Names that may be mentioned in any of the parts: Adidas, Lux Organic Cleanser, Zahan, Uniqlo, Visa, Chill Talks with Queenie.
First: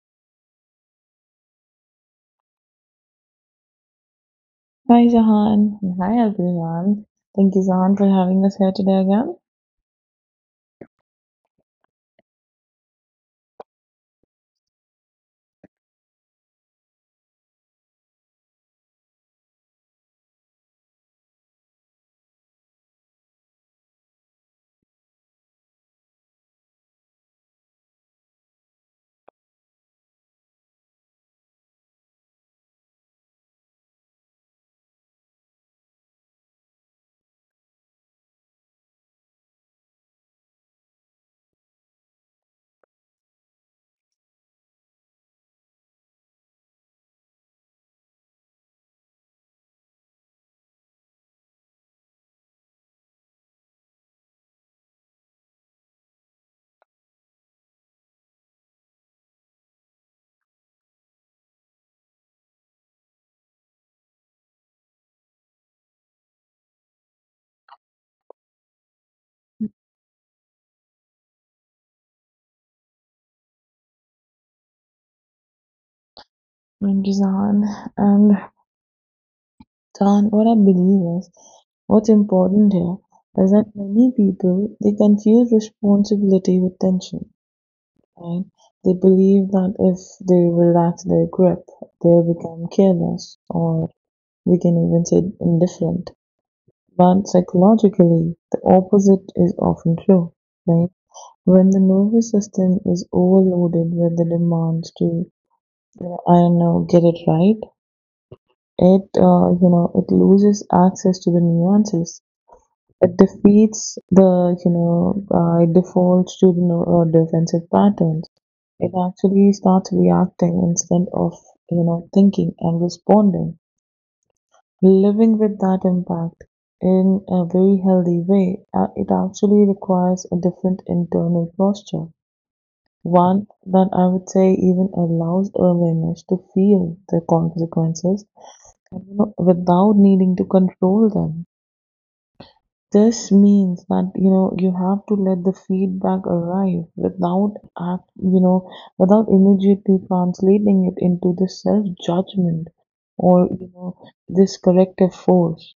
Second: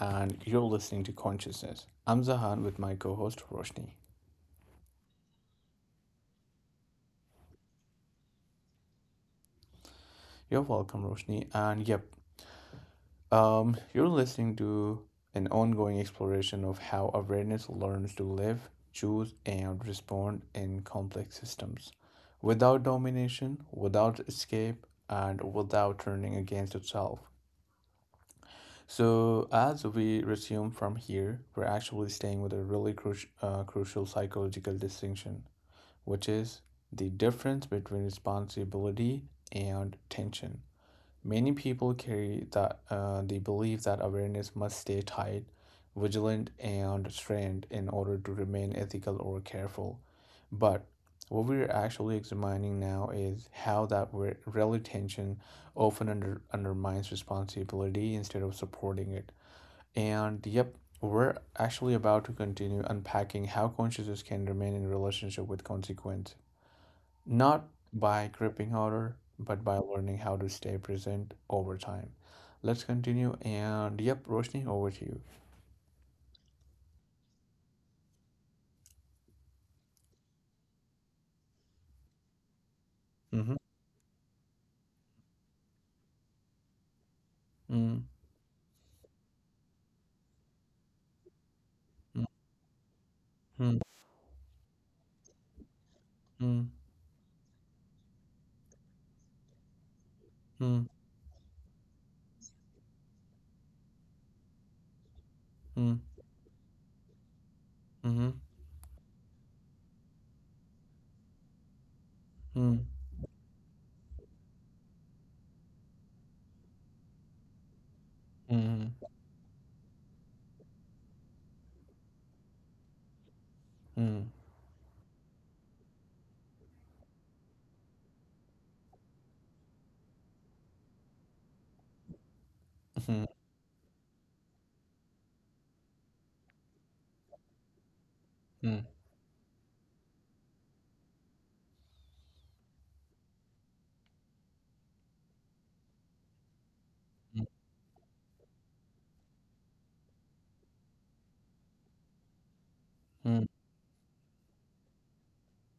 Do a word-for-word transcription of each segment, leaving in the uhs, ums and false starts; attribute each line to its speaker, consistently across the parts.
Speaker 1: and you're listening to Consciousness. I'm Zahan with my co-host Roshni.
Speaker 2: Hi, Zahan. And hi, everyone. Thank you, Zahan, for having us here today again.
Speaker 1: You're welcome, Roshni. And yep, um, you're listening to an ongoing exploration of how awareness learns to live, choose, and respond in complex systems, without domination, without escape, and without turning against itself. So, as we resume from here, we're actually staying with a really cru- uh, crucial psychological distinction which is the difference between responsibility and tension. Many people carry that, uh, the belief that awareness must stay tight, vigilant, and strained in order to remain ethical or careful. But what we're actually examining now is how that re- relative tension often under, undermines responsibility instead of supporting it. And yep, we're actually about to continue unpacking how consciousness can remain in relationship with consequence not by gripping harder, but by learning how to stay present over time. Let's continue. And yep, Roshni, over to you.
Speaker 2: Thank you, Zahan. And done what I believe is what's important here is
Speaker 1: Mm-hmm.
Speaker 2: that many people they confuse responsibility with tension,
Speaker 1: Mm,
Speaker 2: right? They believe that if they relax their grip, they'll
Speaker 1: mm,
Speaker 2: become careless
Speaker 1: mm,
Speaker 2: or we can even say indifferent.
Speaker 1: mm,
Speaker 2: But psychologically, the opposite is often true,
Speaker 1: mm,
Speaker 2: right? When the nervous system is overloaded with the demands to, you
Speaker 1: mm,
Speaker 2: know, I don't know, get it right,
Speaker 1: mm,
Speaker 2: it, uh, you know, it loses access to the nuances. It defeats the, you know, uh, it defaults to the no- uh, defensive patterns.
Speaker 1: mm, mm, mm,
Speaker 2: It actually starts reacting instead of, you know, thinking and responding. Living with that impact in a very healthy way, uh, it actually requires a different internal posture. One that I would say even allows awareness to feel the consequences,
Speaker 1: mm,
Speaker 2: you know, without needing to control them. This means that you know you have to let the feedback arrive without act you know without immediately translating it into this self-judgment
Speaker 1: mm, mm, mm, mm, mm,
Speaker 2: or you know this corrective force.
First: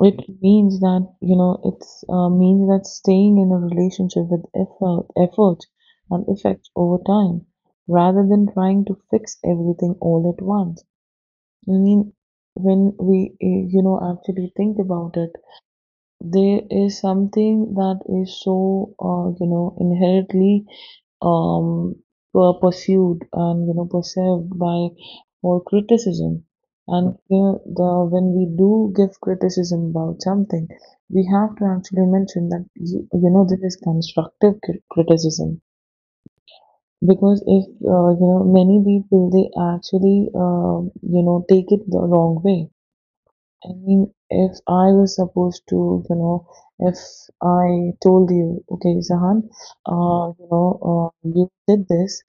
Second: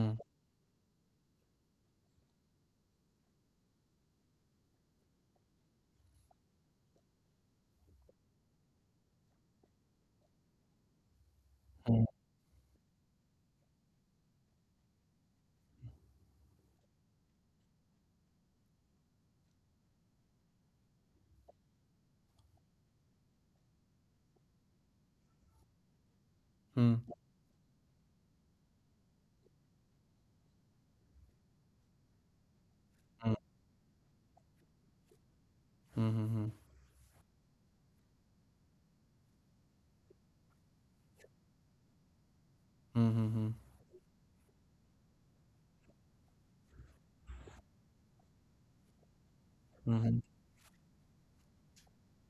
Speaker 2: It means that you know it's uh, means that staying in a relationship with effort, effort and effect over time, rather than trying to fix everything all at once. I mean, when we uh, you know actually think about it, there is something that is so uh, you know inherently um, per- pursued and you know perceived by for criticism. And you know, the, when we do give criticism about something, we have to actually mention that you, you know this is constructive cri- criticism,
Speaker 1: mm, Mhm.
Speaker 2: because if uh, you know many people, they actually uh, you know take it the wrong way.
Speaker 1: mhm,
Speaker 2: I mean, if I was supposed to, you know, if I told you, okay, Zahan, uh, you know, uh, you did this,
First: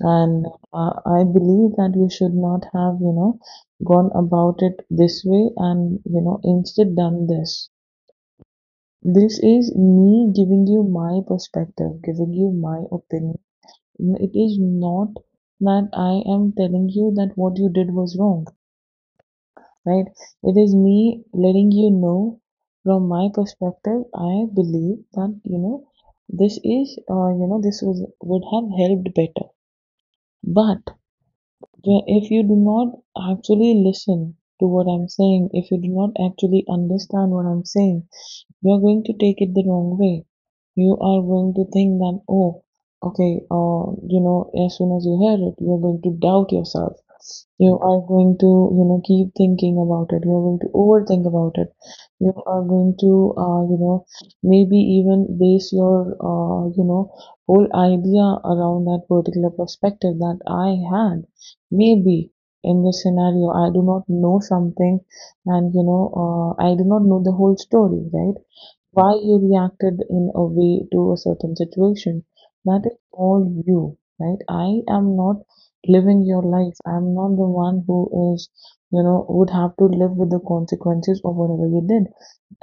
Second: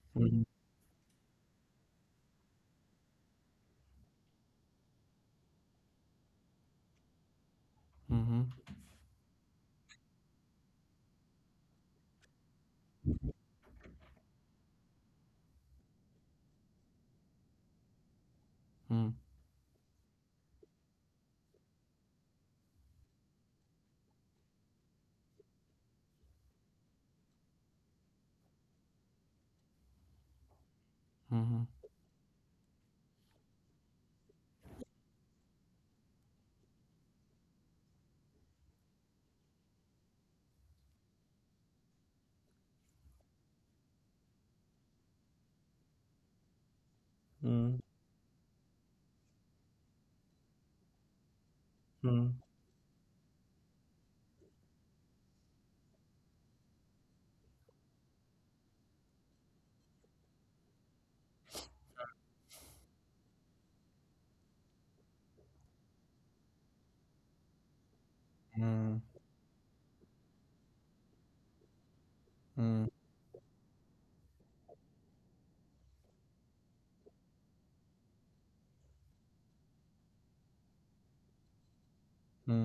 Speaker 2: and uh, I believe that you should not have, you know, gone about it this way and, you know, instead done this.
Speaker 1: mhm,
Speaker 2: This is me giving you my perspective, giving you my opinion. It is not that I am telling you that what you did was wrong. Right? It is me letting you know from my perspective, I believe that, you know, this is, uh, you know, this was, would have helped better. But
Speaker 1: mhm, mhm,
Speaker 2: where if you do not actually listen to what I'm saying, if you do not actually understand what I'm saying, you're going to take it the wrong way. You are going to think that, oh, okay, uh, you know, as soon as you hear it, you're going to doubt yourself. You
Speaker 1: mhm,
Speaker 2: are going to, you know, keep thinking about it. You're going to overthink about it. You
Speaker 1: mhm,
Speaker 2: are going to, uh, you know, maybe even base your, uh, you know, whole idea around that particular perspective that I had. Maybe in this scenario, I do not know something, and you know, uh, I do not know the whole story, right? Why you reacted in a way to a certain situation. That is all you, right? I am not living your life. I'm not the one who is, you know, would have to live with the consequences of whatever you did.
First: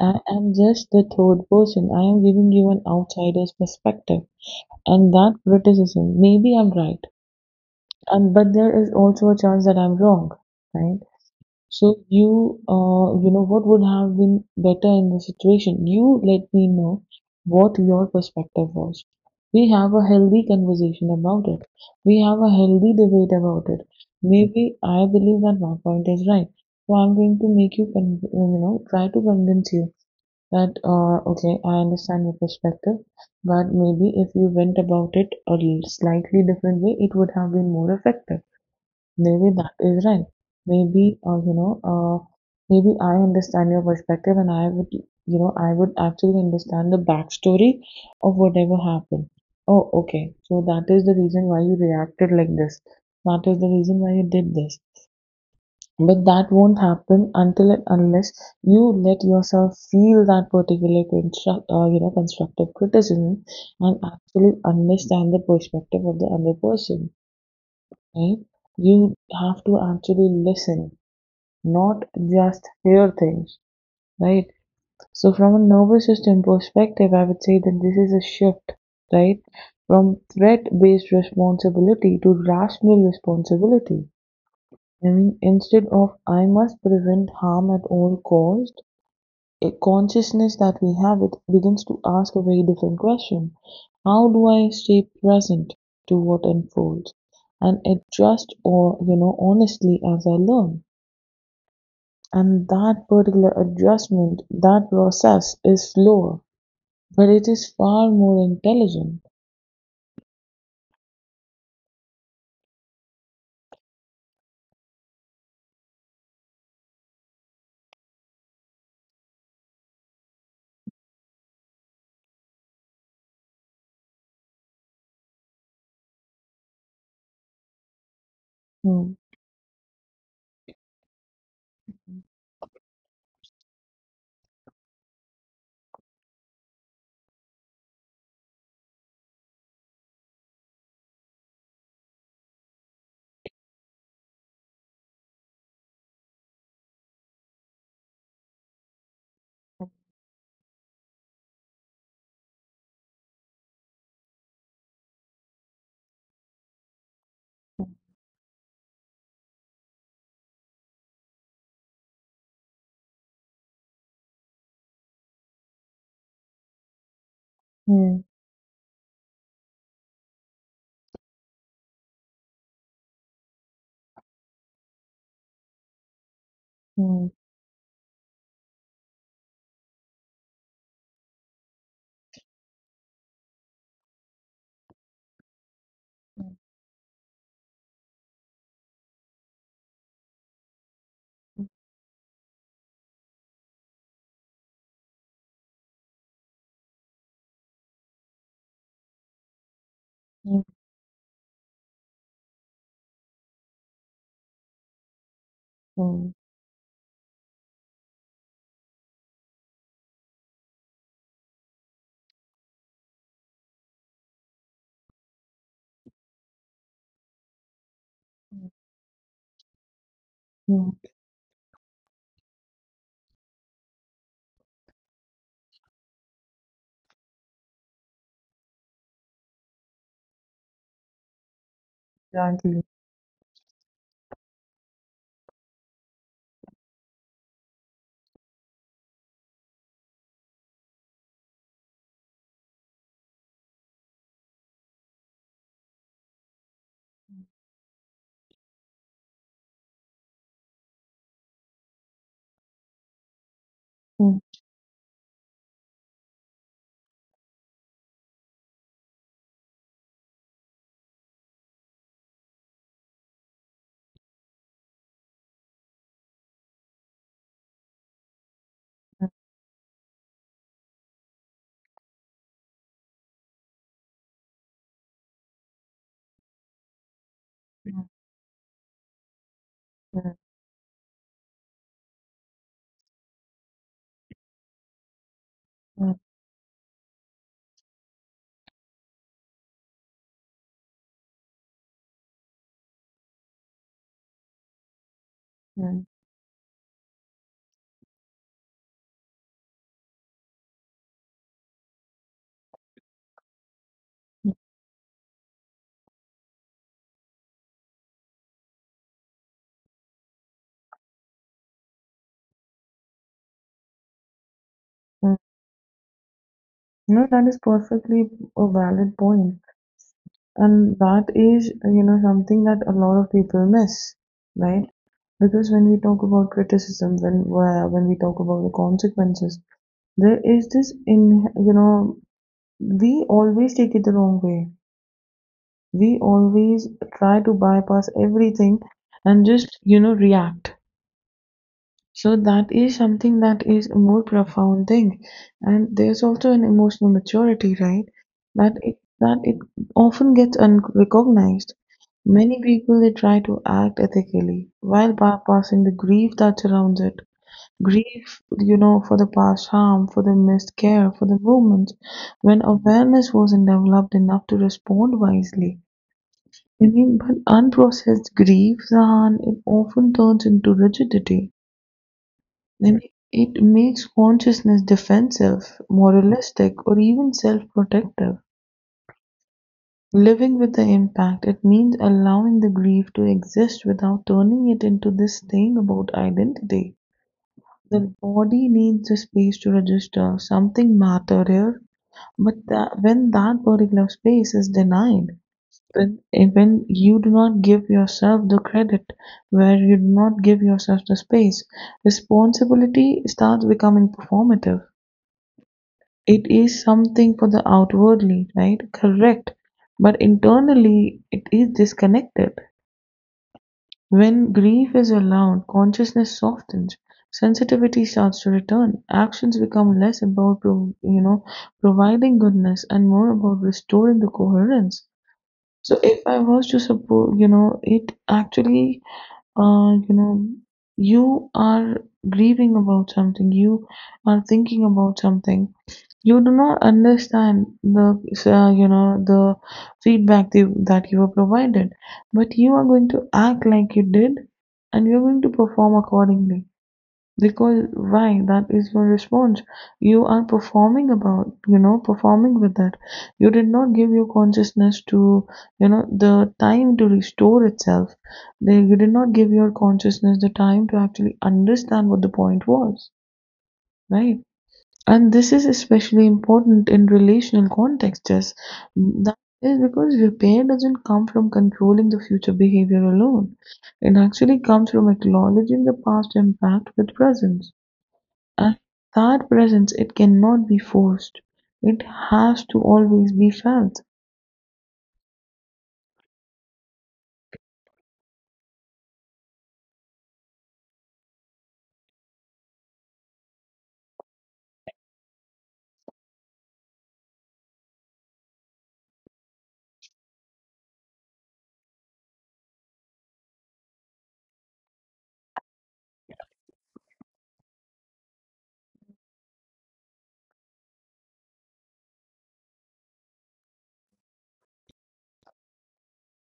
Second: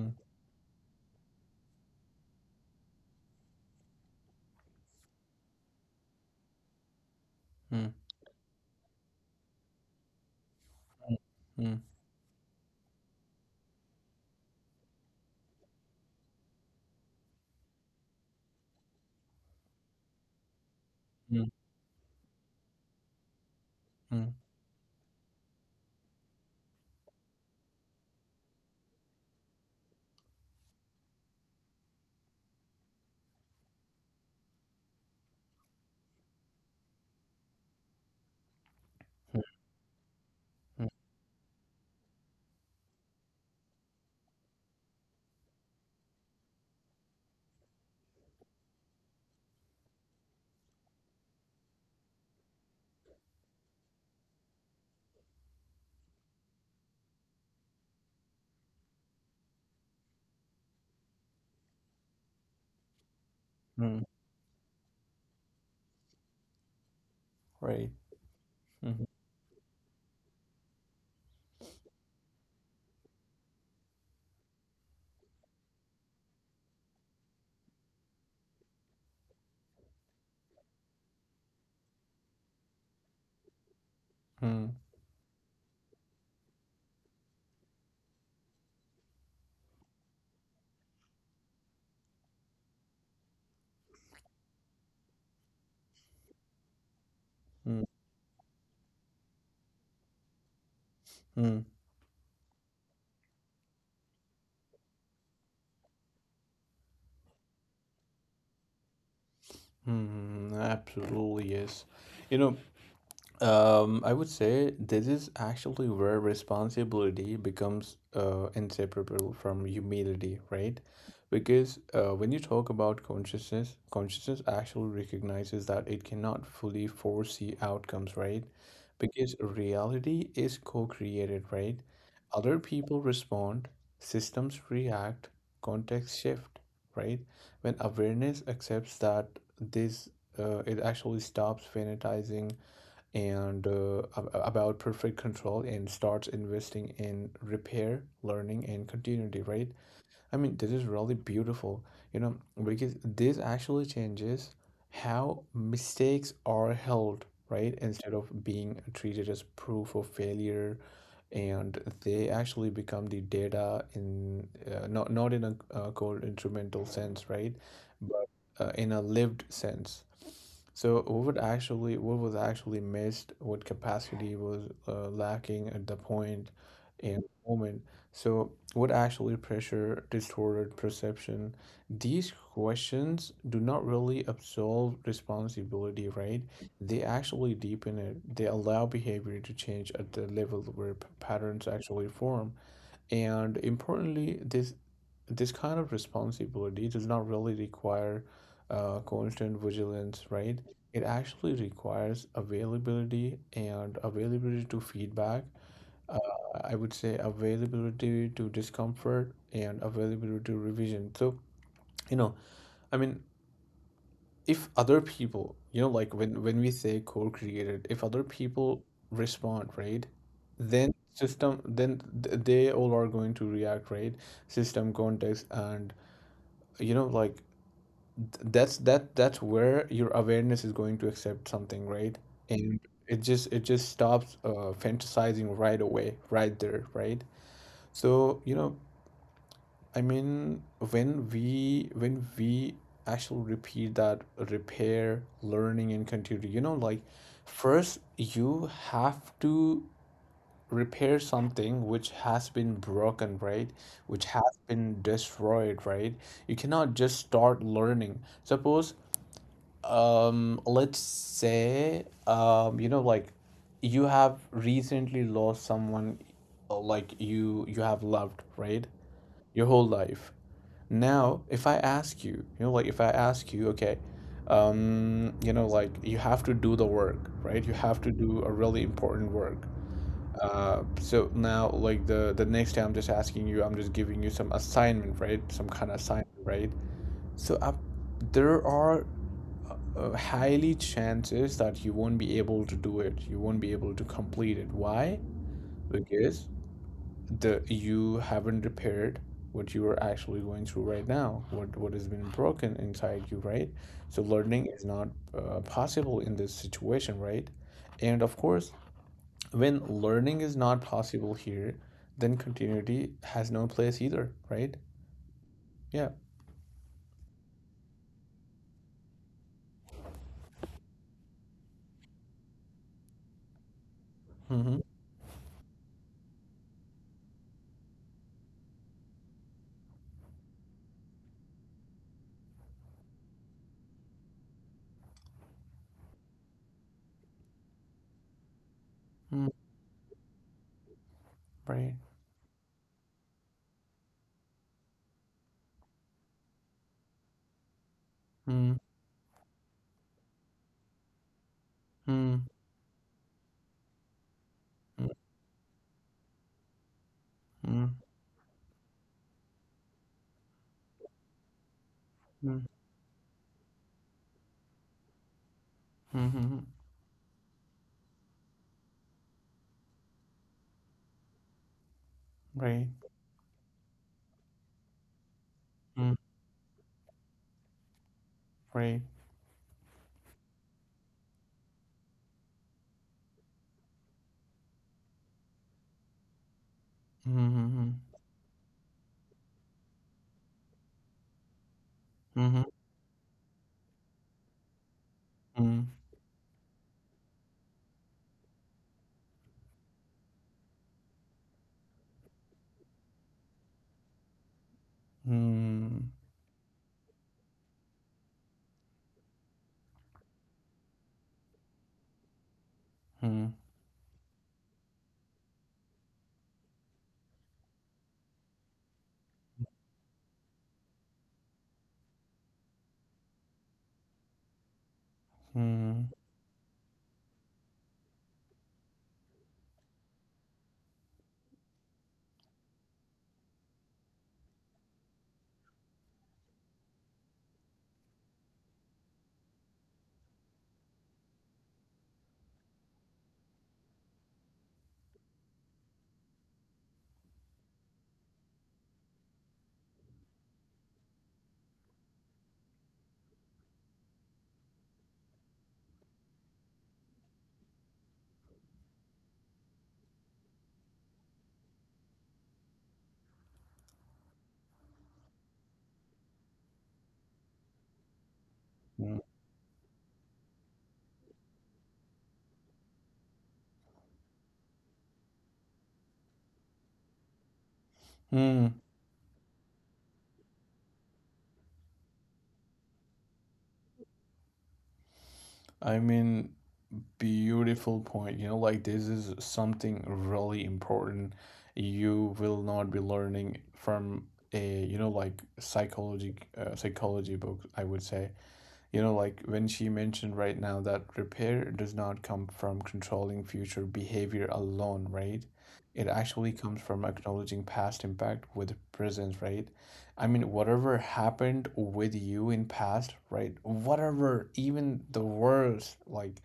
Speaker 2: I am just the third person. I am giving you an outsider's perspective. And that criticism, maybe I'm right.
Speaker 1: mhm, mhm, mhm,
Speaker 2: Um, but there is also a chance that I'm wrong, right?
Speaker 1: mhm, mhm,
Speaker 2: So you, uh, you know, what would have been better in the situation? You let me know what your perspective was. We have a healthy conversation
Speaker 1: mhm, mhm, mhm,
Speaker 2: about
Speaker 1: mhm,
Speaker 2: it. We have a healthy debate about it. Maybe I believe that my point is right. So I'm going to make you, con- you know, try to convince you that, uh, okay, I understand your perspective, but maybe if you went about it a slightly different way, it would have been more effective. Maybe that is right.
Speaker 1: mhm,
Speaker 2: Maybe uh, you know, uh, maybe I understand your perspective, and I would, you know, I would actually understand the backstory of whatever happened. Oh, okay. So that is the reason why you reacted like this. That is the reason why you did this. But that won't happen until and unless you let yourself feel that particular construct, uh, you know, constructive criticism, and
Speaker 1: mhm,
Speaker 2: actually understand the perspective of the other person,
Speaker 1: Right.
Speaker 2: right? You have to actually listen, not just hear things, right? So, from a nervous system perspective, I would say that this is a shift, right? From threat based responsibility to rational responsibility.
Speaker 1: Mm,
Speaker 2: I mean, instead of I must prevent harm at all cost, a consciousness that we have, it begins to ask a very different question. How do I stay present to what unfolds and
Speaker 1: mm,
Speaker 2: adjust or, you know, honestly as I learn?
Speaker 1: mm,
Speaker 2: And that particular adjustment, that process is slower, but it is far more intelligent.
Speaker 1: mm, Absolutely, yes. You know, Um, I would say this is actually where responsibility becomes uh, inseparable from humility, right? Because uh, when you talk about consciousness, consciousness actually recognizes that it cannot fully foresee outcomes, right?
Speaker 2: 음.
Speaker 1: Because reality is co-created, right?
Speaker 2: 음.
Speaker 1: Other people respond, systems react, context shift, right? When awareness accepts that this, uh, it actually stops fanatizing and uh, about perfect control and starts investing in repair, learning, and continuity, right? I mean, this is really beautiful, you know, because this actually changes how mistakes are held, right? Instead of being treated as proof of failure, and they actually become the data in uh, not not in a uh, cold instrumental sense, right? But uh, in a lived sense. So what would actually what was actually missed, what capacity was uh, lacking at the point and
Speaker 2: 음.
Speaker 1: moment, so, what actually pressure distorted perception? These questions do not really absolve responsibility, right? They actually deepen it. They allow behavior to change at the level where p- patterns actually form. And importantly, this this kind of responsibility does not really require uh, constant vigilance, right?
Speaker 2: 음.
Speaker 1: It actually requires availability and availability to feedback uh,
Speaker 2: 음.
Speaker 1: I would say availability to discomfort and availability to revision. So, you know, I mean, if other people, you know, like when when we say co-created, if other people respond, right,
Speaker 2: 음.
Speaker 1: then system, then th- they all are going to react, right? System context and you know, like th- that's that that's where your awareness is going to accept something, right? And
Speaker 2: Exactly.
Speaker 1: it just it just stops uh, fantasizing right away, right there, right? So, you know, I mean, when we when we actually repeat that repair, learning, and continue, you know, like first you have to repair something which has been broken, right? Which
Speaker 2: Mm,
Speaker 1: has been destroyed, right? You cannot just start learning. Suppose, um, let's say, um, you know, like you have recently lost someone, uh, like you you have loved, right?
Speaker 2: mm,
Speaker 1: your whole life. Now, if I ask you, you know, like if I ask you, okay, um, you know, like you have to do the work, right? You have
Speaker 2: mm,
Speaker 1: to do a really important work. Uh, so now, like the the next time, I'm just asking you, I'm just giving you some assignment, right? Some kind of
Speaker 2: mm,
Speaker 1: assignment, right? So up, there are uh, highly chances that you won't be able to do it. You won't be able to complete it. Why?
Speaker 2: mm,
Speaker 1: Because the you haven't repaired what you are actually going through right now, what what has been broken inside you, right? So
Speaker 2: mm,
Speaker 1: learning is not uh, possible in this situation, right? And of course, when learning is not possible here, then continuity has no place either, right?
Speaker 2: mm.
Speaker 1: Yeah.
Speaker 2: No, that is perfectly a valid point. And that is, you know, something that a lot of people miss,
Speaker 1: Mm-hmm.
Speaker 2: right? Because when we talk about criticism, when where- when we talk about the consequences, there is this in, you know, we always take it the wrong way. We always try to bypass everything and
Speaker 1: Mm,
Speaker 2: just, you know, react.
Speaker 1: right.
Speaker 2: So that is something that is a more profound thing. And there's also an emotional maturity, right?
Speaker 1: Mm,
Speaker 2: That it that it often gets unrecognized.
Speaker 1: mm,
Speaker 2: Many people, they try to act ethically
Speaker 1: mm,
Speaker 2: while bypassing the grief that surrounds it.
Speaker 1: mm,
Speaker 2: Grief, you know, for the past harm, for the missed care, for the moments
Speaker 1: mm,
Speaker 2: when awareness wasn't developed enough to respond wisely.
Speaker 1: mm,
Speaker 2: I mean, but unprocessed grief, Zahan, it often turns into rigidity.
Speaker 1: right.
Speaker 2: I mean, it makes consciousness defensive,
Speaker 1: Mm,
Speaker 2: moralistic, or even self protective.
Speaker 1: right.
Speaker 2: Living with the impact, it means allowing the grief to exist without turning it into this thing about identity.
Speaker 1: Mm,
Speaker 2: The
Speaker 1: mm,
Speaker 2: body needs a space to register something matter here, but
Speaker 1: mm,
Speaker 2: that, when that particular space is denied,
Speaker 1: mm, mm,
Speaker 2: when, eh, when you do not give yourself the credit, where you do not give yourself the space, responsibility starts becoming performative.
Speaker 1: mm,
Speaker 2: It is something for the outwardly, right? Correct. But internally, it is disconnected.
Speaker 1: mm,
Speaker 2: When grief is allowed, consciousness softens, sensitivity starts to return, actions become less about, pro- you know, providing goodness and more about restoring the coherence. So
Speaker 1: mm,
Speaker 2: if I was to support, you know, it actually, uh, you know, you are grieving about something, you are thinking about something, you do not understand the uh, you know the feedback the, that you were provided, but you are going to act like you did, and you're going to perform accordingly, because why? That is your response. You are performing about, you know performing with that. You did not give your consciousness to you know the time to restore itself. They You did not give your consciousness the time to actually understand what the point was, right? And this is especially important in relational contexts.
Speaker 1: mm,
Speaker 2: That is because repair doesn't come from controlling the future behavior alone. It actually comes from acknowledging the past impact with presence.
Speaker 1: Hmm.
Speaker 2: And that presence, it cannot be forced. It has to always be felt.
Speaker 1: I mean, beautiful point. You know, like this is something really important. You will not be learning from a, you know, like psychology, uh, psychology book, I would say. You know, like when she mentioned right now that repair does not come from controlling future behavior alone, right? It actually comes from acknowledging past impact with presence, right? I mean, whatever happened with you in past, right? Whatever, even the worst, like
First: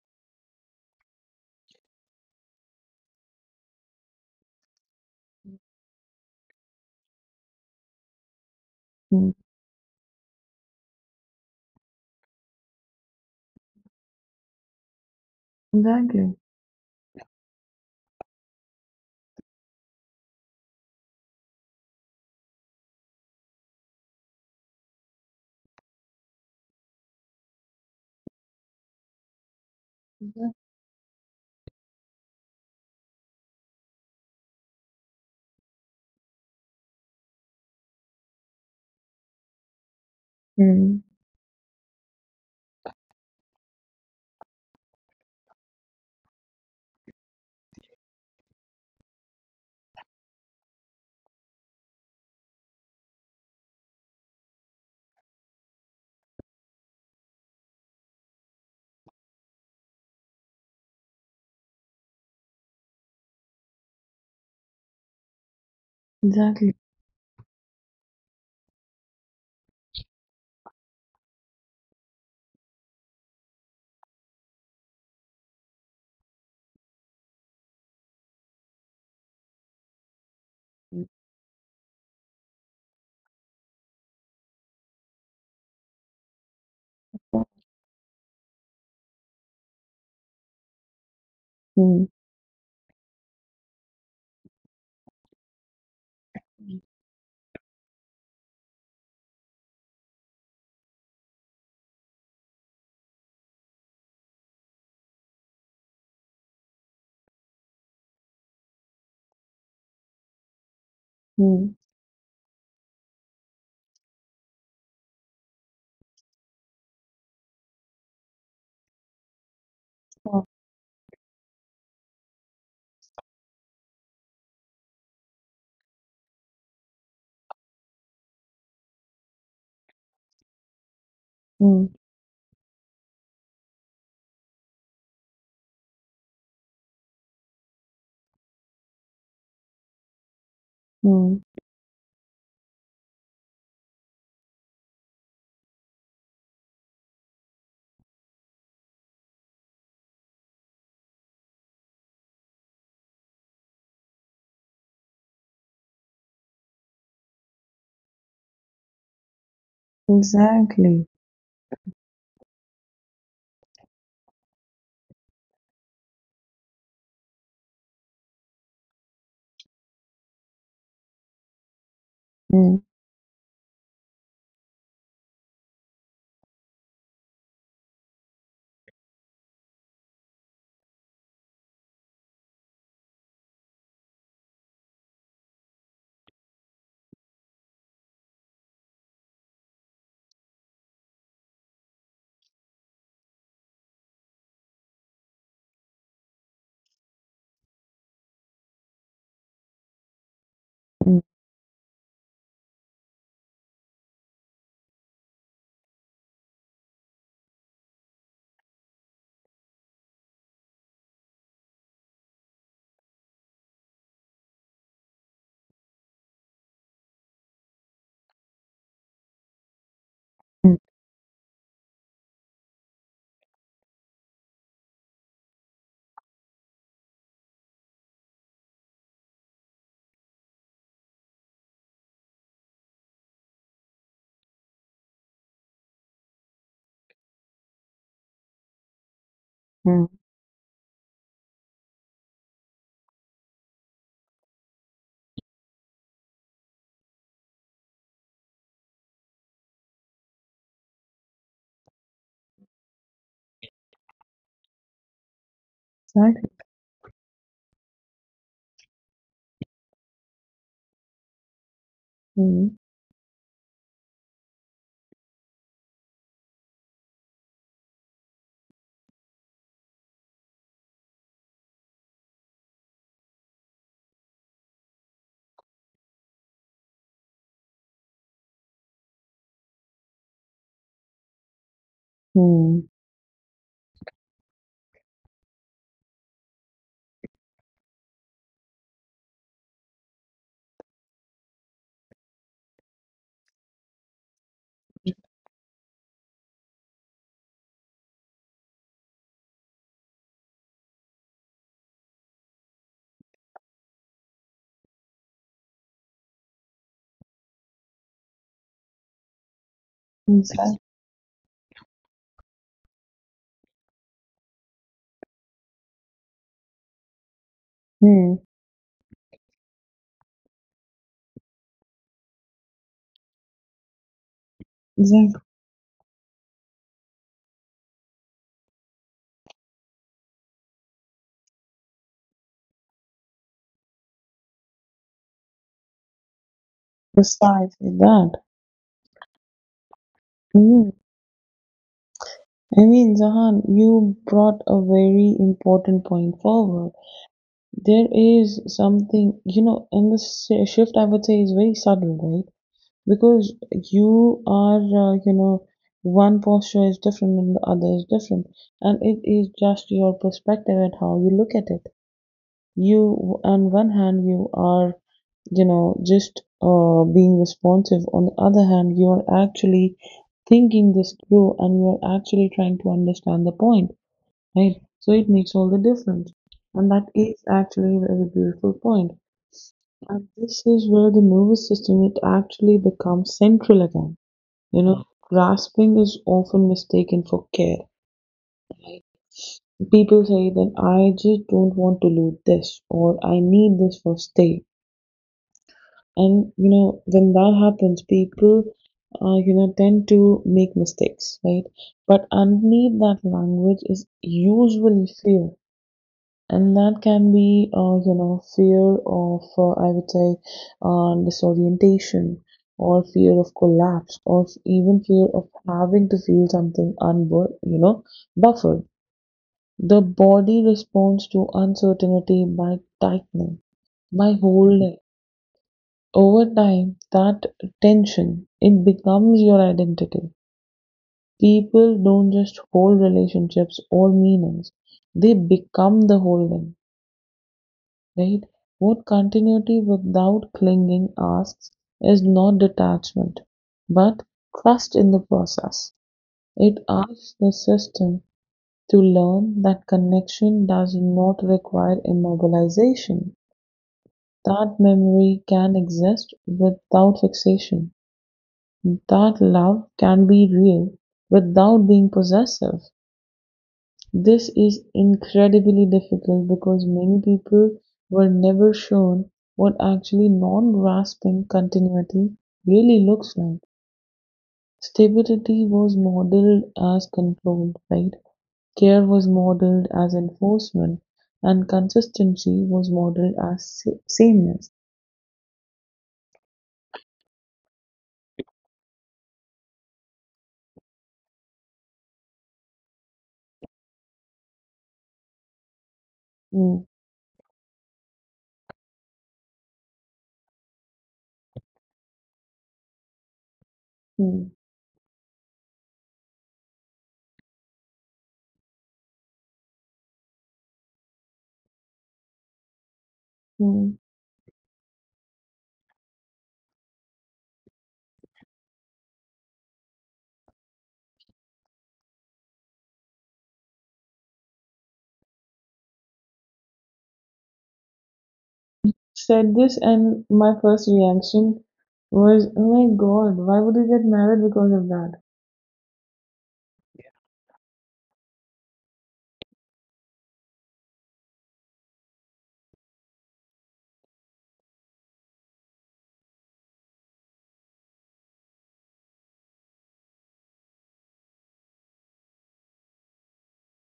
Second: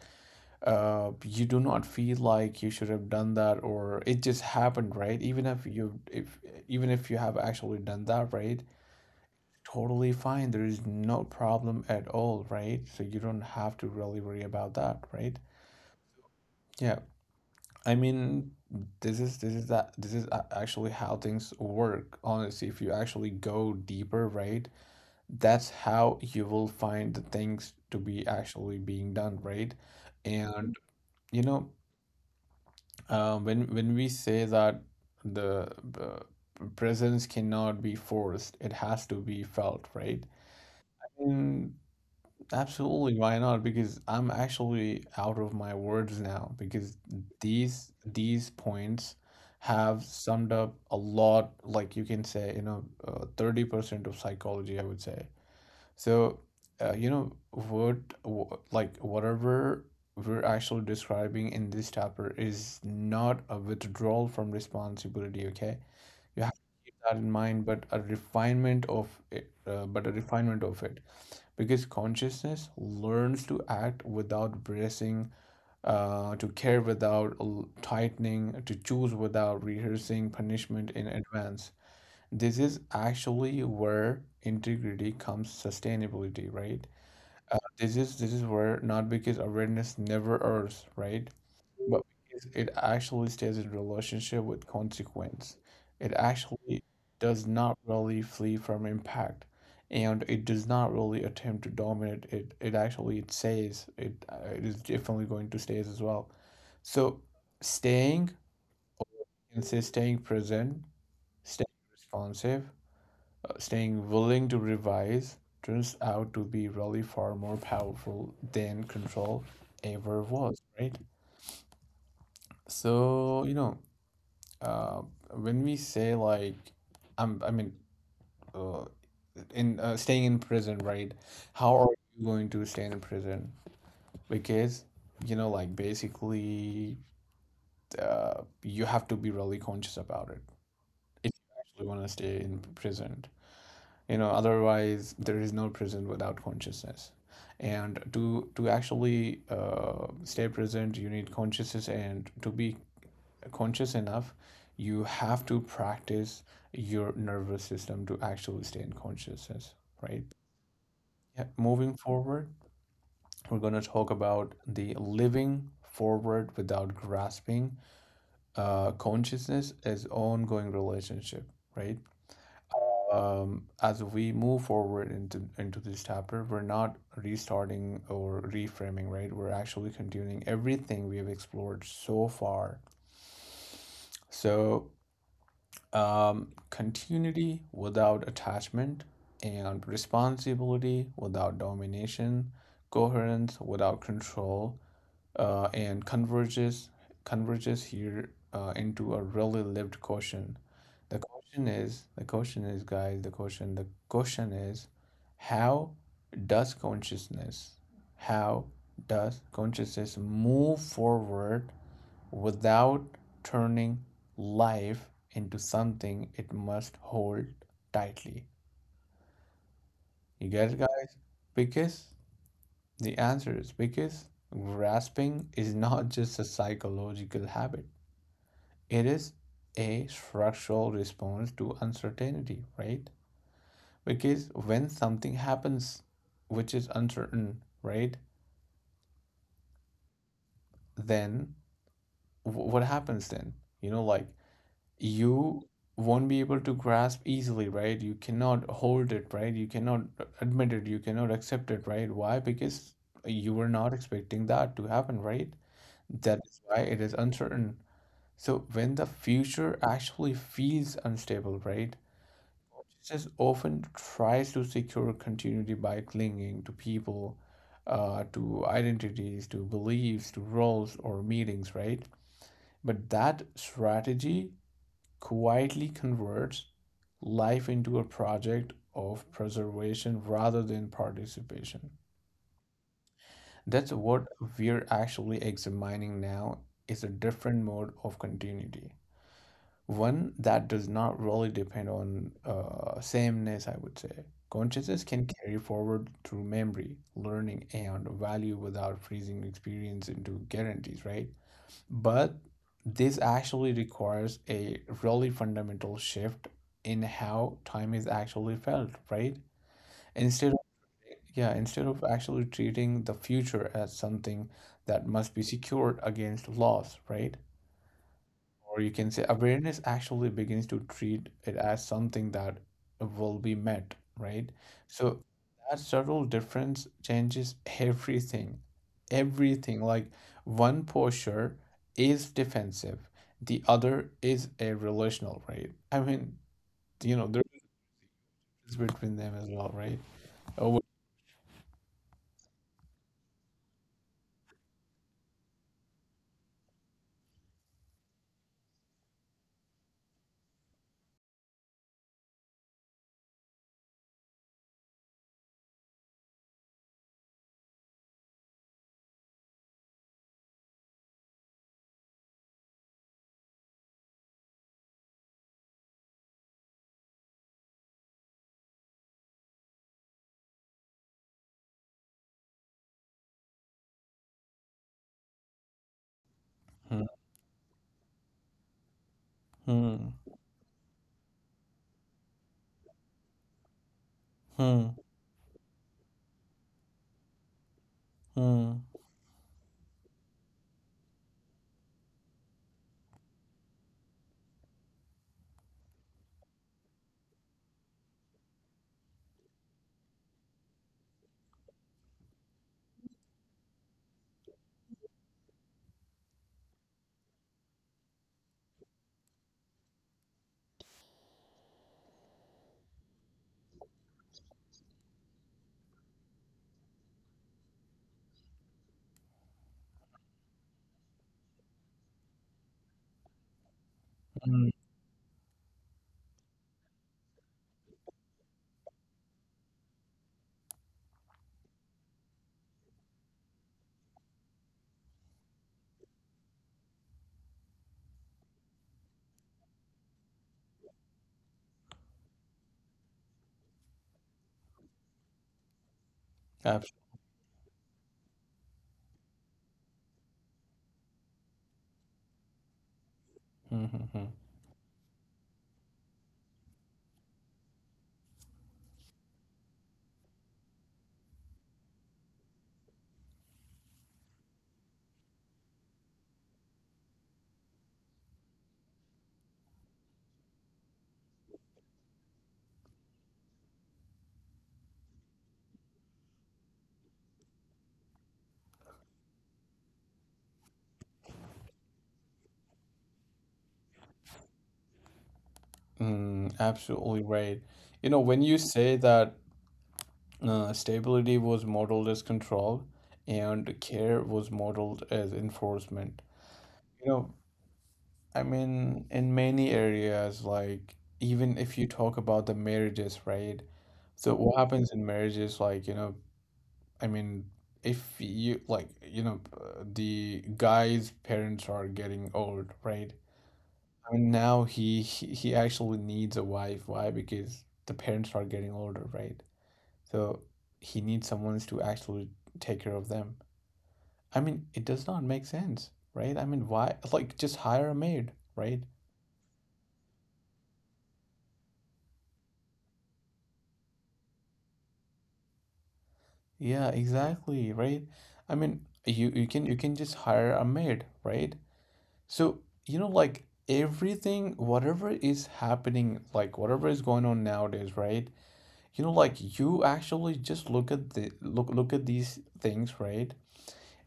Speaker 1: uh, you do not feel like you should have done that, or it just happened, right? Even if you, if even if you have actually done that, right?
Speaker 2: Hmm.
Speaker 1: totally fine. There is no problem at all, right? So you don't have to really worry about that, right?
Speaker 2: Exactly.
Speaker 1: Yeah. I mean, this is this is that this is a- actually how things work. Honestly, if you actually go deeper, right? That's how you will find the things to be actually being done, right? And you know, uh, when when we say that the uh, presence cannot be forced, it has to be felt, right?
Speaker 2: Hmm.
Speaker 1: Mm, Absolutely, why not? Because I'm actually out of my words now because these these points have summed up a lot, like you can say, you know, uh, thirty percent of psychology, I would say. So, uh, you know, what wh- like whatever we're actually describing in this chapter is not a withdrawal from responsibility, okay? you have to
Speaker 2: Exactly.
Speaker 1: keep that in mind but a refinement of it uh, but a refinement of it because consciousness learns to act without bracing, uh, to care without l- tightening, to choose without rehearsing punishment in advance. This is actually where integrity comes sustainability, right? uh, this is this is where not because awareness never errs, right? But
Speaker 2: Hmm.
Speaker 1: because it actually stays in relationship with consequence. It actually does not really flee from impact, and it does not really attempt to dominate it. It actually it stays. It uh, it is definitely going to stays as well. So staying and say staying present, staying
Speaker 2: Hmm.
Speaker 1: responsive, staying willing to revise turns out to be really far more powerful than control ever was, right? So, you know, uh, when we say like, I'm, I mean, uh, in uh, staying in prison, right? How are
Speaker 2: Hmm.
Speaker 1: you going to stay in prison? Because, you know, like basically, uh, you have to be really conscious about it if
Speaker 2: Hmm.
Speaker 1: you actually want to stay in prison. You know otherwise there is no present without consciousness and to to actually uh, stay present you need consciousness and to be conscious enough you have to practice your nervous system to actually stay in consciousness, right?
Speaker 2: Exactly.
Speaker 1: Yeah, moving forward we're going to talk about the living forward without grasping, uh, consciousness as ongoing relationship, right?
Speaker 2: Hmm.
Speaker 1: um, as we move forward into into this chapter, we're not restarting or reframing, right? We're actually continuing everything we have explored so far. So, um, continuity without attachment, and responsibility without domination, coherence without control, uh, and converges converges here uh, into a really lived question. The
Speaker 2: Hmm.
Speaker 1: question is the question is guys the question The question is how does consciousness how does consciousness move forward without turning life into something it must hold tightly? You get it,
Speaker 2: Hmm.
Speaker 1: guys? Because the answer is because grasping is not just a psychological habit, it is a structural response to uncertainty, right? Because when something happens which is uncertain, right?
Speaker 2: Hmm.
Speaker 1: Then wh- what happens then? You know, like you won't be able to grasp easily, right? You cannot hold it, right? You cannot admit it, you cannot accept it, right? Why? Because you were not expecting that to happen, right? That
Speaker 2: Exactly.
Speaker 1: is why it is uncertain. So when the future actually feels unstable, right?
Speaker 2: Hmm.
Speaker 1: Just often tries to secure continuity by clinging to people, uh, to identities, to beliefs, to roles or meetings, right? But that strategy quietly converts life into a project of preservation rather than participation.
Speaker 2: Hmm.
Speaker 1: That's what we're actually examining now is a different mode of continuity. One that does not really depend on uh, sameness, I would say. Consciousness can carry forward through memory, learning, and value without freezing experience into guarantees, right? But this actually requires a really fundamental shift in how time is actually felt, right? Instead of
Speaker 2: Exactly.
Speaker 1: yeah, instead of actually treating the future as something that must be secured against loss, right?
Speaker 2: Hmm.
Speaker 1: or you can say awareness actually begins to treat it as something that will be met, right? So
Speaker 2: Exactly,
Speaker 1: that subtle difference changes everything, everything. Like one posture is defensive, the other is a relational, right? I mean, you know, there's
Speaker 2: precisely that.
Speaker 1: a difference between them as well, right? Oh,
Speaker 2: Mm. I mean, Zahan, you brought a very important point forward. There is something, you know, and this shi- shift I would say is very subtle, right? Because you are, uh, you know, one posture is different and the other is different, and it is just your perspective and how you look at it. You On one hand, you are you know just uh, being responsive; on the other hand, you are actually thinking this through, and you are actually trying to understand the point, right? So it makes all the difference, and
Speaker 1: hmm,
Speaker 2: that is actually a very beautiful point point.
Speaker 1: hmm,
Speaker 2: And this is where the nervous system, it actually becomes central again. You
Speaker 1: hmm,
Speaker 2: know grasping is often mistaken for care.
Speaker 1: hmm,
Speaker 2: People say that I just don't want to lose this, or I need this for stay. And you know when that happens, people uh, you know tend to make mistakes, right? But underneath that language is usually fear, and that can be uh, you know fear of, uh, I would say, uh, disorientation, or fear of collapse, or f- even fear of having to feel something unbu- you know buffered. The body responds to uncertainty by tightening, by
Speaker 1: hmm.
Speaker 2: holding. Over time, that tension, it becomes your identity. People don't just hold relationships or meanings, they become the holding, right? What continuity without clinging asks is not detachment, but trust in the process. It
Speaker 1: Abs-
Speaker 2: asks the system to learn that connection does not require immobilization,
Speaker 1: hmm, hmm, hmm.
Speaker 2: that memory can exist without fixation. That love can be real without being possessive. This is incredibly difficult because many people were never shown what actually non grasping continuity really looks like. Stability was modeled as control, right? Care was modeled as enforcement, and consistency was modeled as sa- sameness.
Speaker 1: Mm, absolutely right. You know, when you say that. Uh, stability was modeled as control, and care was modeled as enforcement.
Speaker 2: Mm,
Speaker 1: You know, I mean, in many areas, like even if you talk about the marriages, right? So what
Speaker 2: mm,
Speaker 1: happens in marriages, like, you know, I mean, if you like, you know, uh, the guy's parents are getting old, right?
Speaker 2: mm.
Speaker 1: I mean, now he he, he actually needs a wife. Why? Because the parents are getting older, right? So he needs someone to actually take care of them. I mean, it does not make sense, right? I mean, why? Like, just hire a maid, right?
Speaker 2: Said this and my first reaction was, "Oh my God, why would you get married because of that?"
Speaker 1: Yeah, exactly, right? I mean, you you can you can just hire a maid, right? So, you know, like everything, whatever is happening, like whatever is going on nowadays, right? You know, like you actually just look at the look look at these things, right?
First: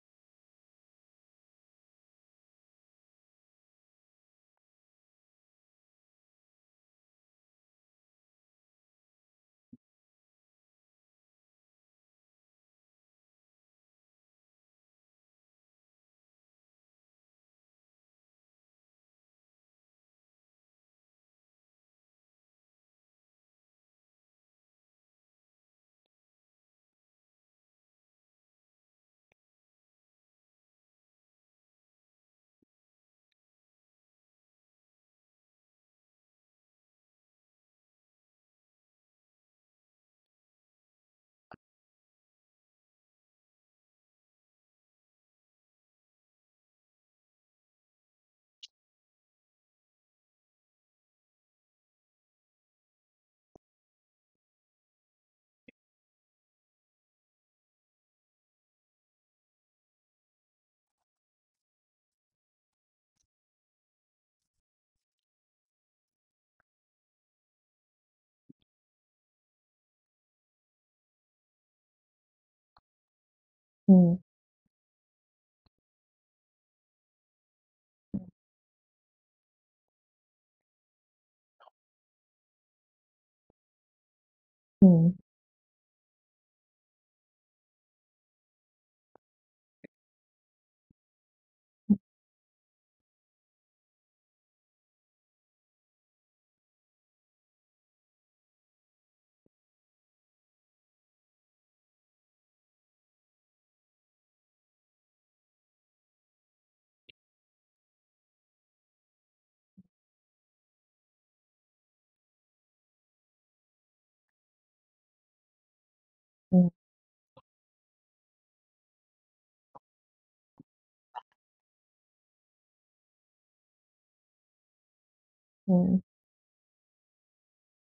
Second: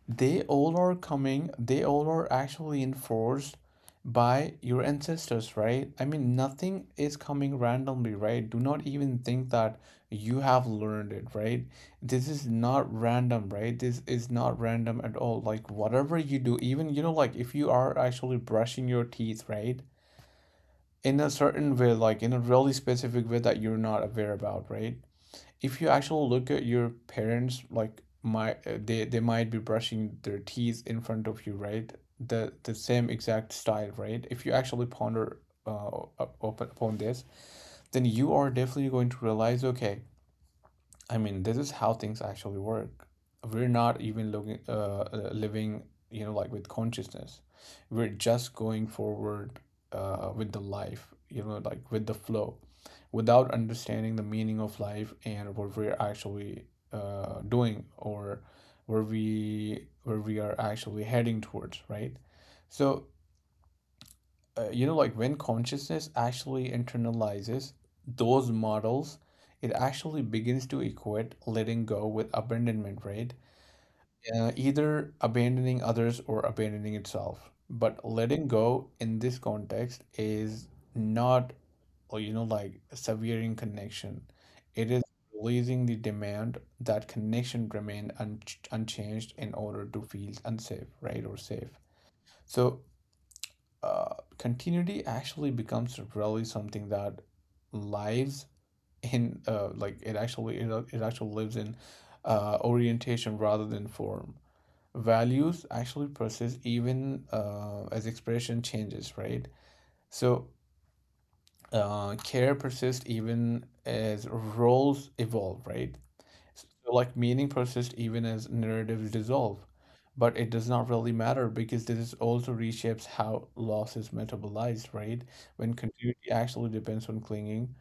Speaker 1: They all are coming, they all are actually enforced by your ancestors, right? I mean, nothing is coming randomly, right? Do not even think that you have learned it, right? This is not random, right? This is not random at all. Like, whatever you do, even, you know, like if you are actually brushing your teeth, right? In a certain way, like in a really specific way that you're not aware about, right? If you actually look at your parents, like my uh, they they might be brushing their teeth in front of you, right? The the same exact style, right? If you actually ponder uh, up- up- upon this, then you are definitely going to realize, okay, I mean, this is how things actually work. We're not even looking, uh, uh, living, you know, like with consciousness. We're just going forward uh, with the life, you know, like with the flow, without understanding the meaning of life and what we're actually uh, doing or where we where we are actually heading towards, right? So uh, you know, like when consciousness actually internalizes those models, it actually begins to equate letting go with abandonment, right?
Speaker 2: Hmm,
Speaker 1: Uh, either abandoning others or abandoning itself. But letting go in this context is not, uh, you know, like severing connection. It is
Speaker 2: hmm,
Speaker 1: releasing the demand that connection remain un unchanged in order to feel unsafe, right, or safe. So uh, continuity actually becomes really something that lives in uh, like it actually it, it actually lives in uh, orientation rather than form. Values actually persist even uh, as expression changes, right? So uh, care persists even as roles evolve, right?
Speaker 2: hmm,
Speaker 1: So like meaning persists even as narratives dissolve, but it does not really matter because this also reshapes how loss is metabolized, right? When
Speaker 2: hmm,
Speaker 1: continuity actually depends on clinging,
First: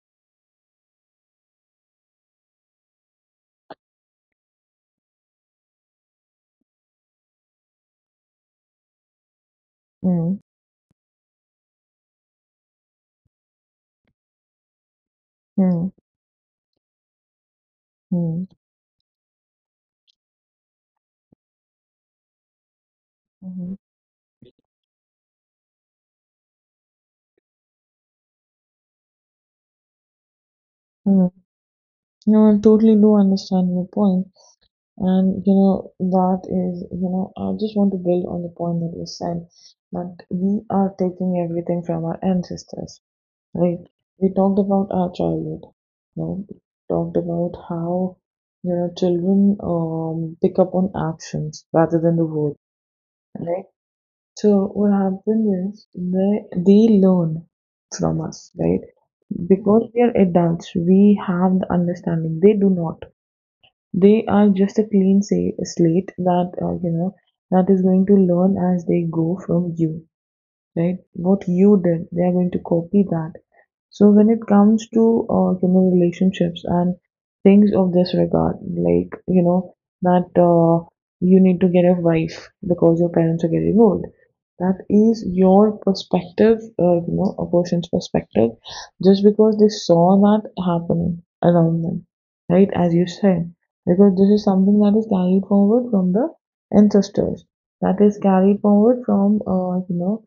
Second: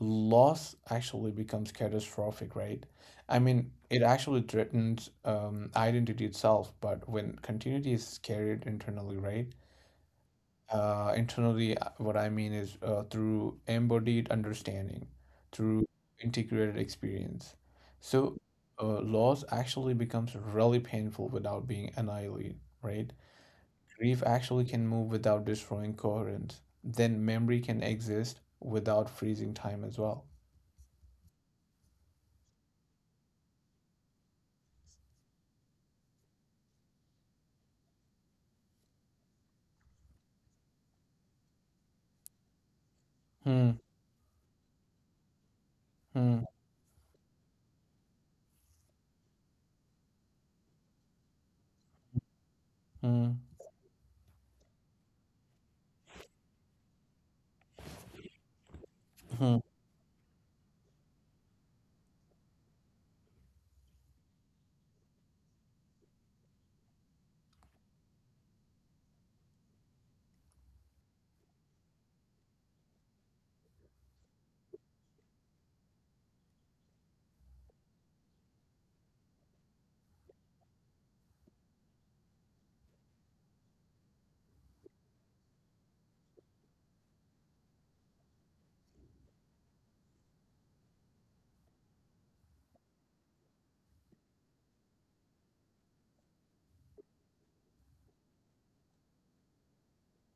Speaker 1: loss actually becomes catastrophic, right? I mean, it actually threatens um, identity itself, but when continuity is carried internally, right?
Speaker 2: hmm,
Speaker 1: Uh, internally, uh, what I mean is uh, through embodied understanding, through
Speaker 2: hmm,
Speaker 1: integrated experience. So,
Speaker 2: hmm,
Speaker 1: uh, loss actually becomes really painful without being annihilated, right?
Speaker 2: hmm,
Speaker 1: Grief actually can move without destroying coherence. Then memory can exist without freezing time as well.
Speaker 2: hmm. No, I totally do understand your point, and you know that is, you know, I just want to build on the point that you said that we are taking everything from our ancestors.
Speaker 1: Hmm,
Speaker 2: Right. We talked about our childhood. You
Speaker 1: hmm,
Speaker 2: know, we talked about how, you know, children um, pick up on actions rather than the words.
Speaker 1: hmm,
Speaker 2: Right. So what happens is they they learn from us, right?
Speaker 1: hmm,
Speaker 2: Because we are adults, we have the understanding. They do not. They are just a clean say, slate that uh, you know that is going to learn as they go from you, right? What you did, they are going to copy that. So when it comes to uh, human relationships and things of this regard, like you know that uh, you need to get a wife because your parents are getting old. That is your perspective, uh, you know, a person's perspective, just because they saw that happen around them, right? As you said, because this is something that is carried forward from the ancestors, that is carried forward from, uh, you know,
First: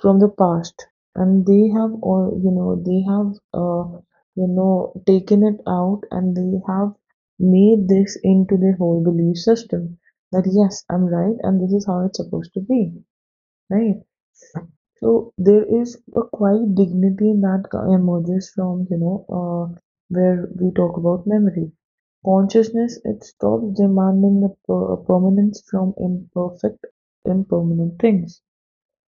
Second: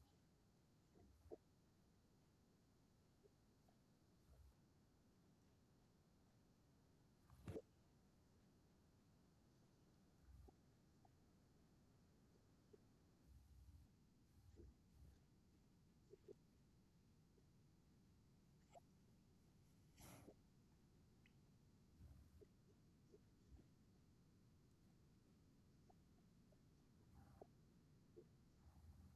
Speaker 2: from the past, and they have all you know they have uh, you know taken it out, and they have made this into their whole belief system that yes, I'm right, and this is how it's supposed to be, right? So there is a quiet dignity that co- emerges from, you know uh, where we talk about memory, consciousness. It stops demanding the per- permanence from imperfect impermanent things,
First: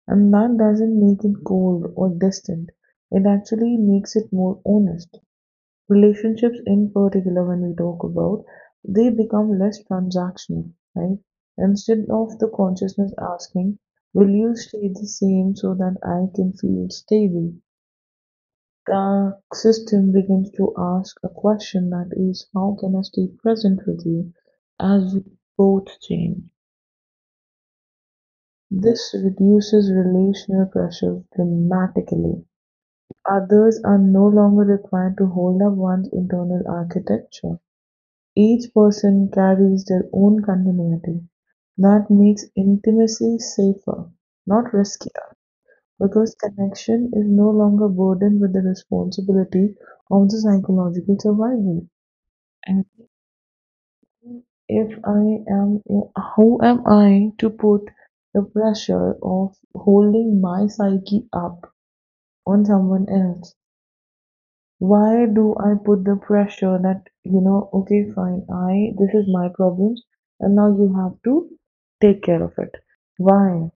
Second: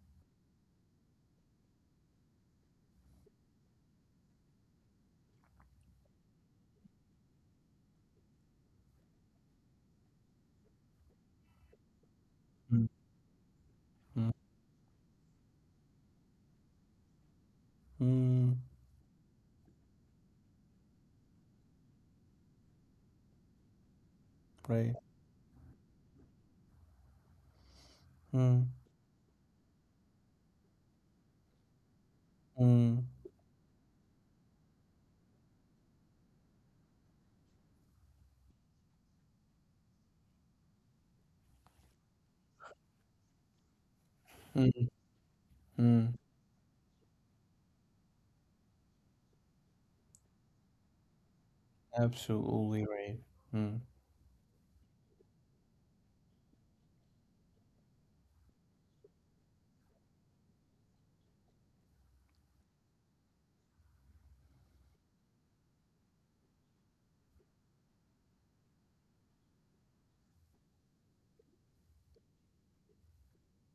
Speaker 2: and that doesn't make it cold or distant. It actually makes it more honest. Relationships, in particular, when we talk about, they become less transactional, right? Instead of the
Speaker 1: hmm,
Speaker 2: consciousness asking, "Will
Speaker 1: hmm,
Speaker 2: you stay the same so that I can feel stable?"
Speaker 1: hmm,
Speaker 2: The system begins to ask a question that is, how can I stay present with you
Speaker 1: right.
Speaker 2: as we both change?
Speaker 1: Hmm,
Speaker 2: This reduces relational pressure dramatically.
Speaker 1: hmm,
Speaker 2: Others are no longer required to hold up one's internal architecture. Each person carries their own continuity. That makes intimacy safer, not
Speaker 1: hmm,
Speaker 2: riskier,
Speaker 1: hmm.
Speaker 2: because connection is no longer burdened with the responsibility of the psychological survival. And
Speaker 1: Absolutely right. Hmm,
Speaker 2: if I am, how am I to put the pressure of holding my psyche up on someone else? Why do I put the pressure that, you know, okay, fine, I, this is my problems, and now you have to take care of it. Why?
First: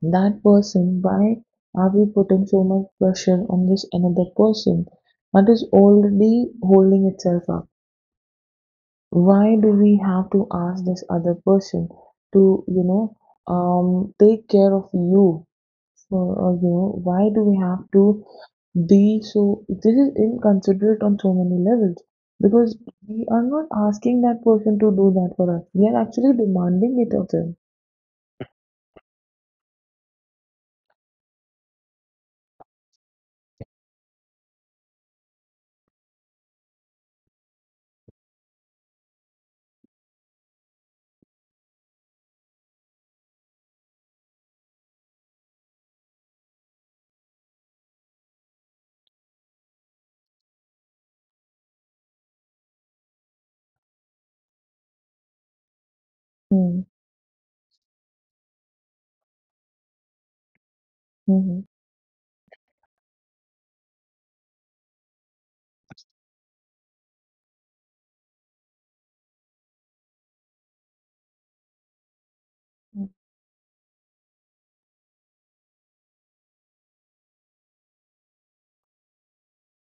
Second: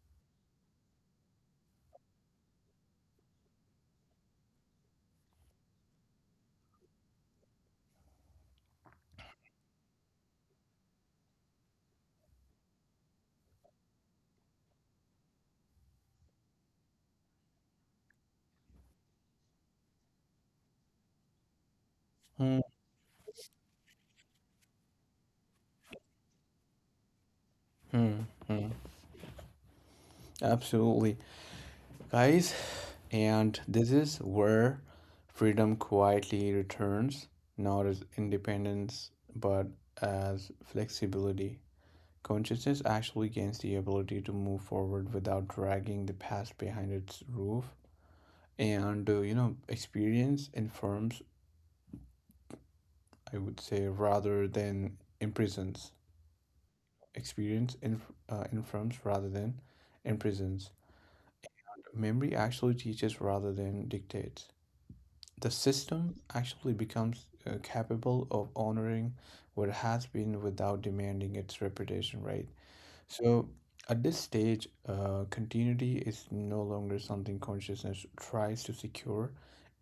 Speaker 2: That person, why are we putting so much pressure on this another person that is already holding itself up? Why do we have to ask this other person to, you know, um, take care of you, for or you know why do we have to be so. This is inconsiderate on so many levels,
Speaker 1: hmm,
Speaker 2: because we are not asking that person to do that for us, we are actually demanding it of them.
Speaker 1: hmm, hmm. Absolutely, guys. And this is where freedom quietly returns, not as independence, but as flexibility. Consciousness actually gains the ability to move forward without dragging the past behind its roof. And, uh, you know, experience informs, I would say, rather than imprisons.
Speaker 2: Hmm.
Speaker 1: Experience inf- uh, informs rather than imprisons.
Speaker 2: Mm-hmm.
Speaker 1: Memory actually teaches rather than dictates. The system actually becomes uh, capable of honoring what has been without demanding its reputation, right? So at this stage, uh, continuity is no longer something consciousness tries to secure.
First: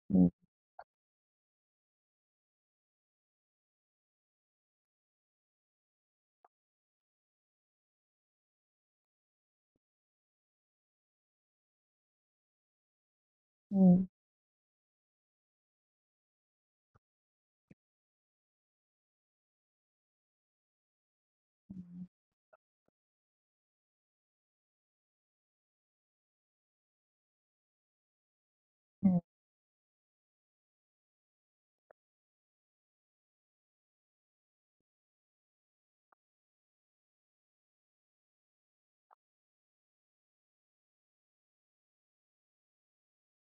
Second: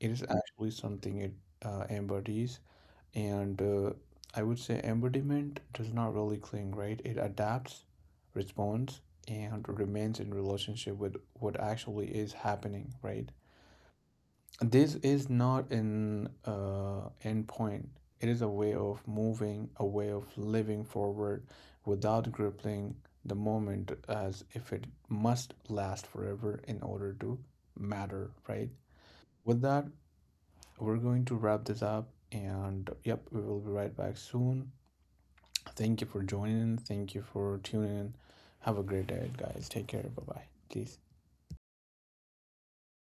Speaker 1: It is actually something it uh, embodies. And uh, I would say embodiment does not really cling, right? It adapts, responds, and remains in relationship with what actually is happening, right?
Speaker 2: Mm-hmm.
Speaker 1: This is not an uh, end point. It is a way of moving, a way of living forward without grappling the moment as if it must last forever in order to matter, right? With that, we're going to wrap this up. And yep, we will be right back soon. Thank you for joining. Thank you for tuning in. Have a great day, guys. Take care. Bye bye. Please.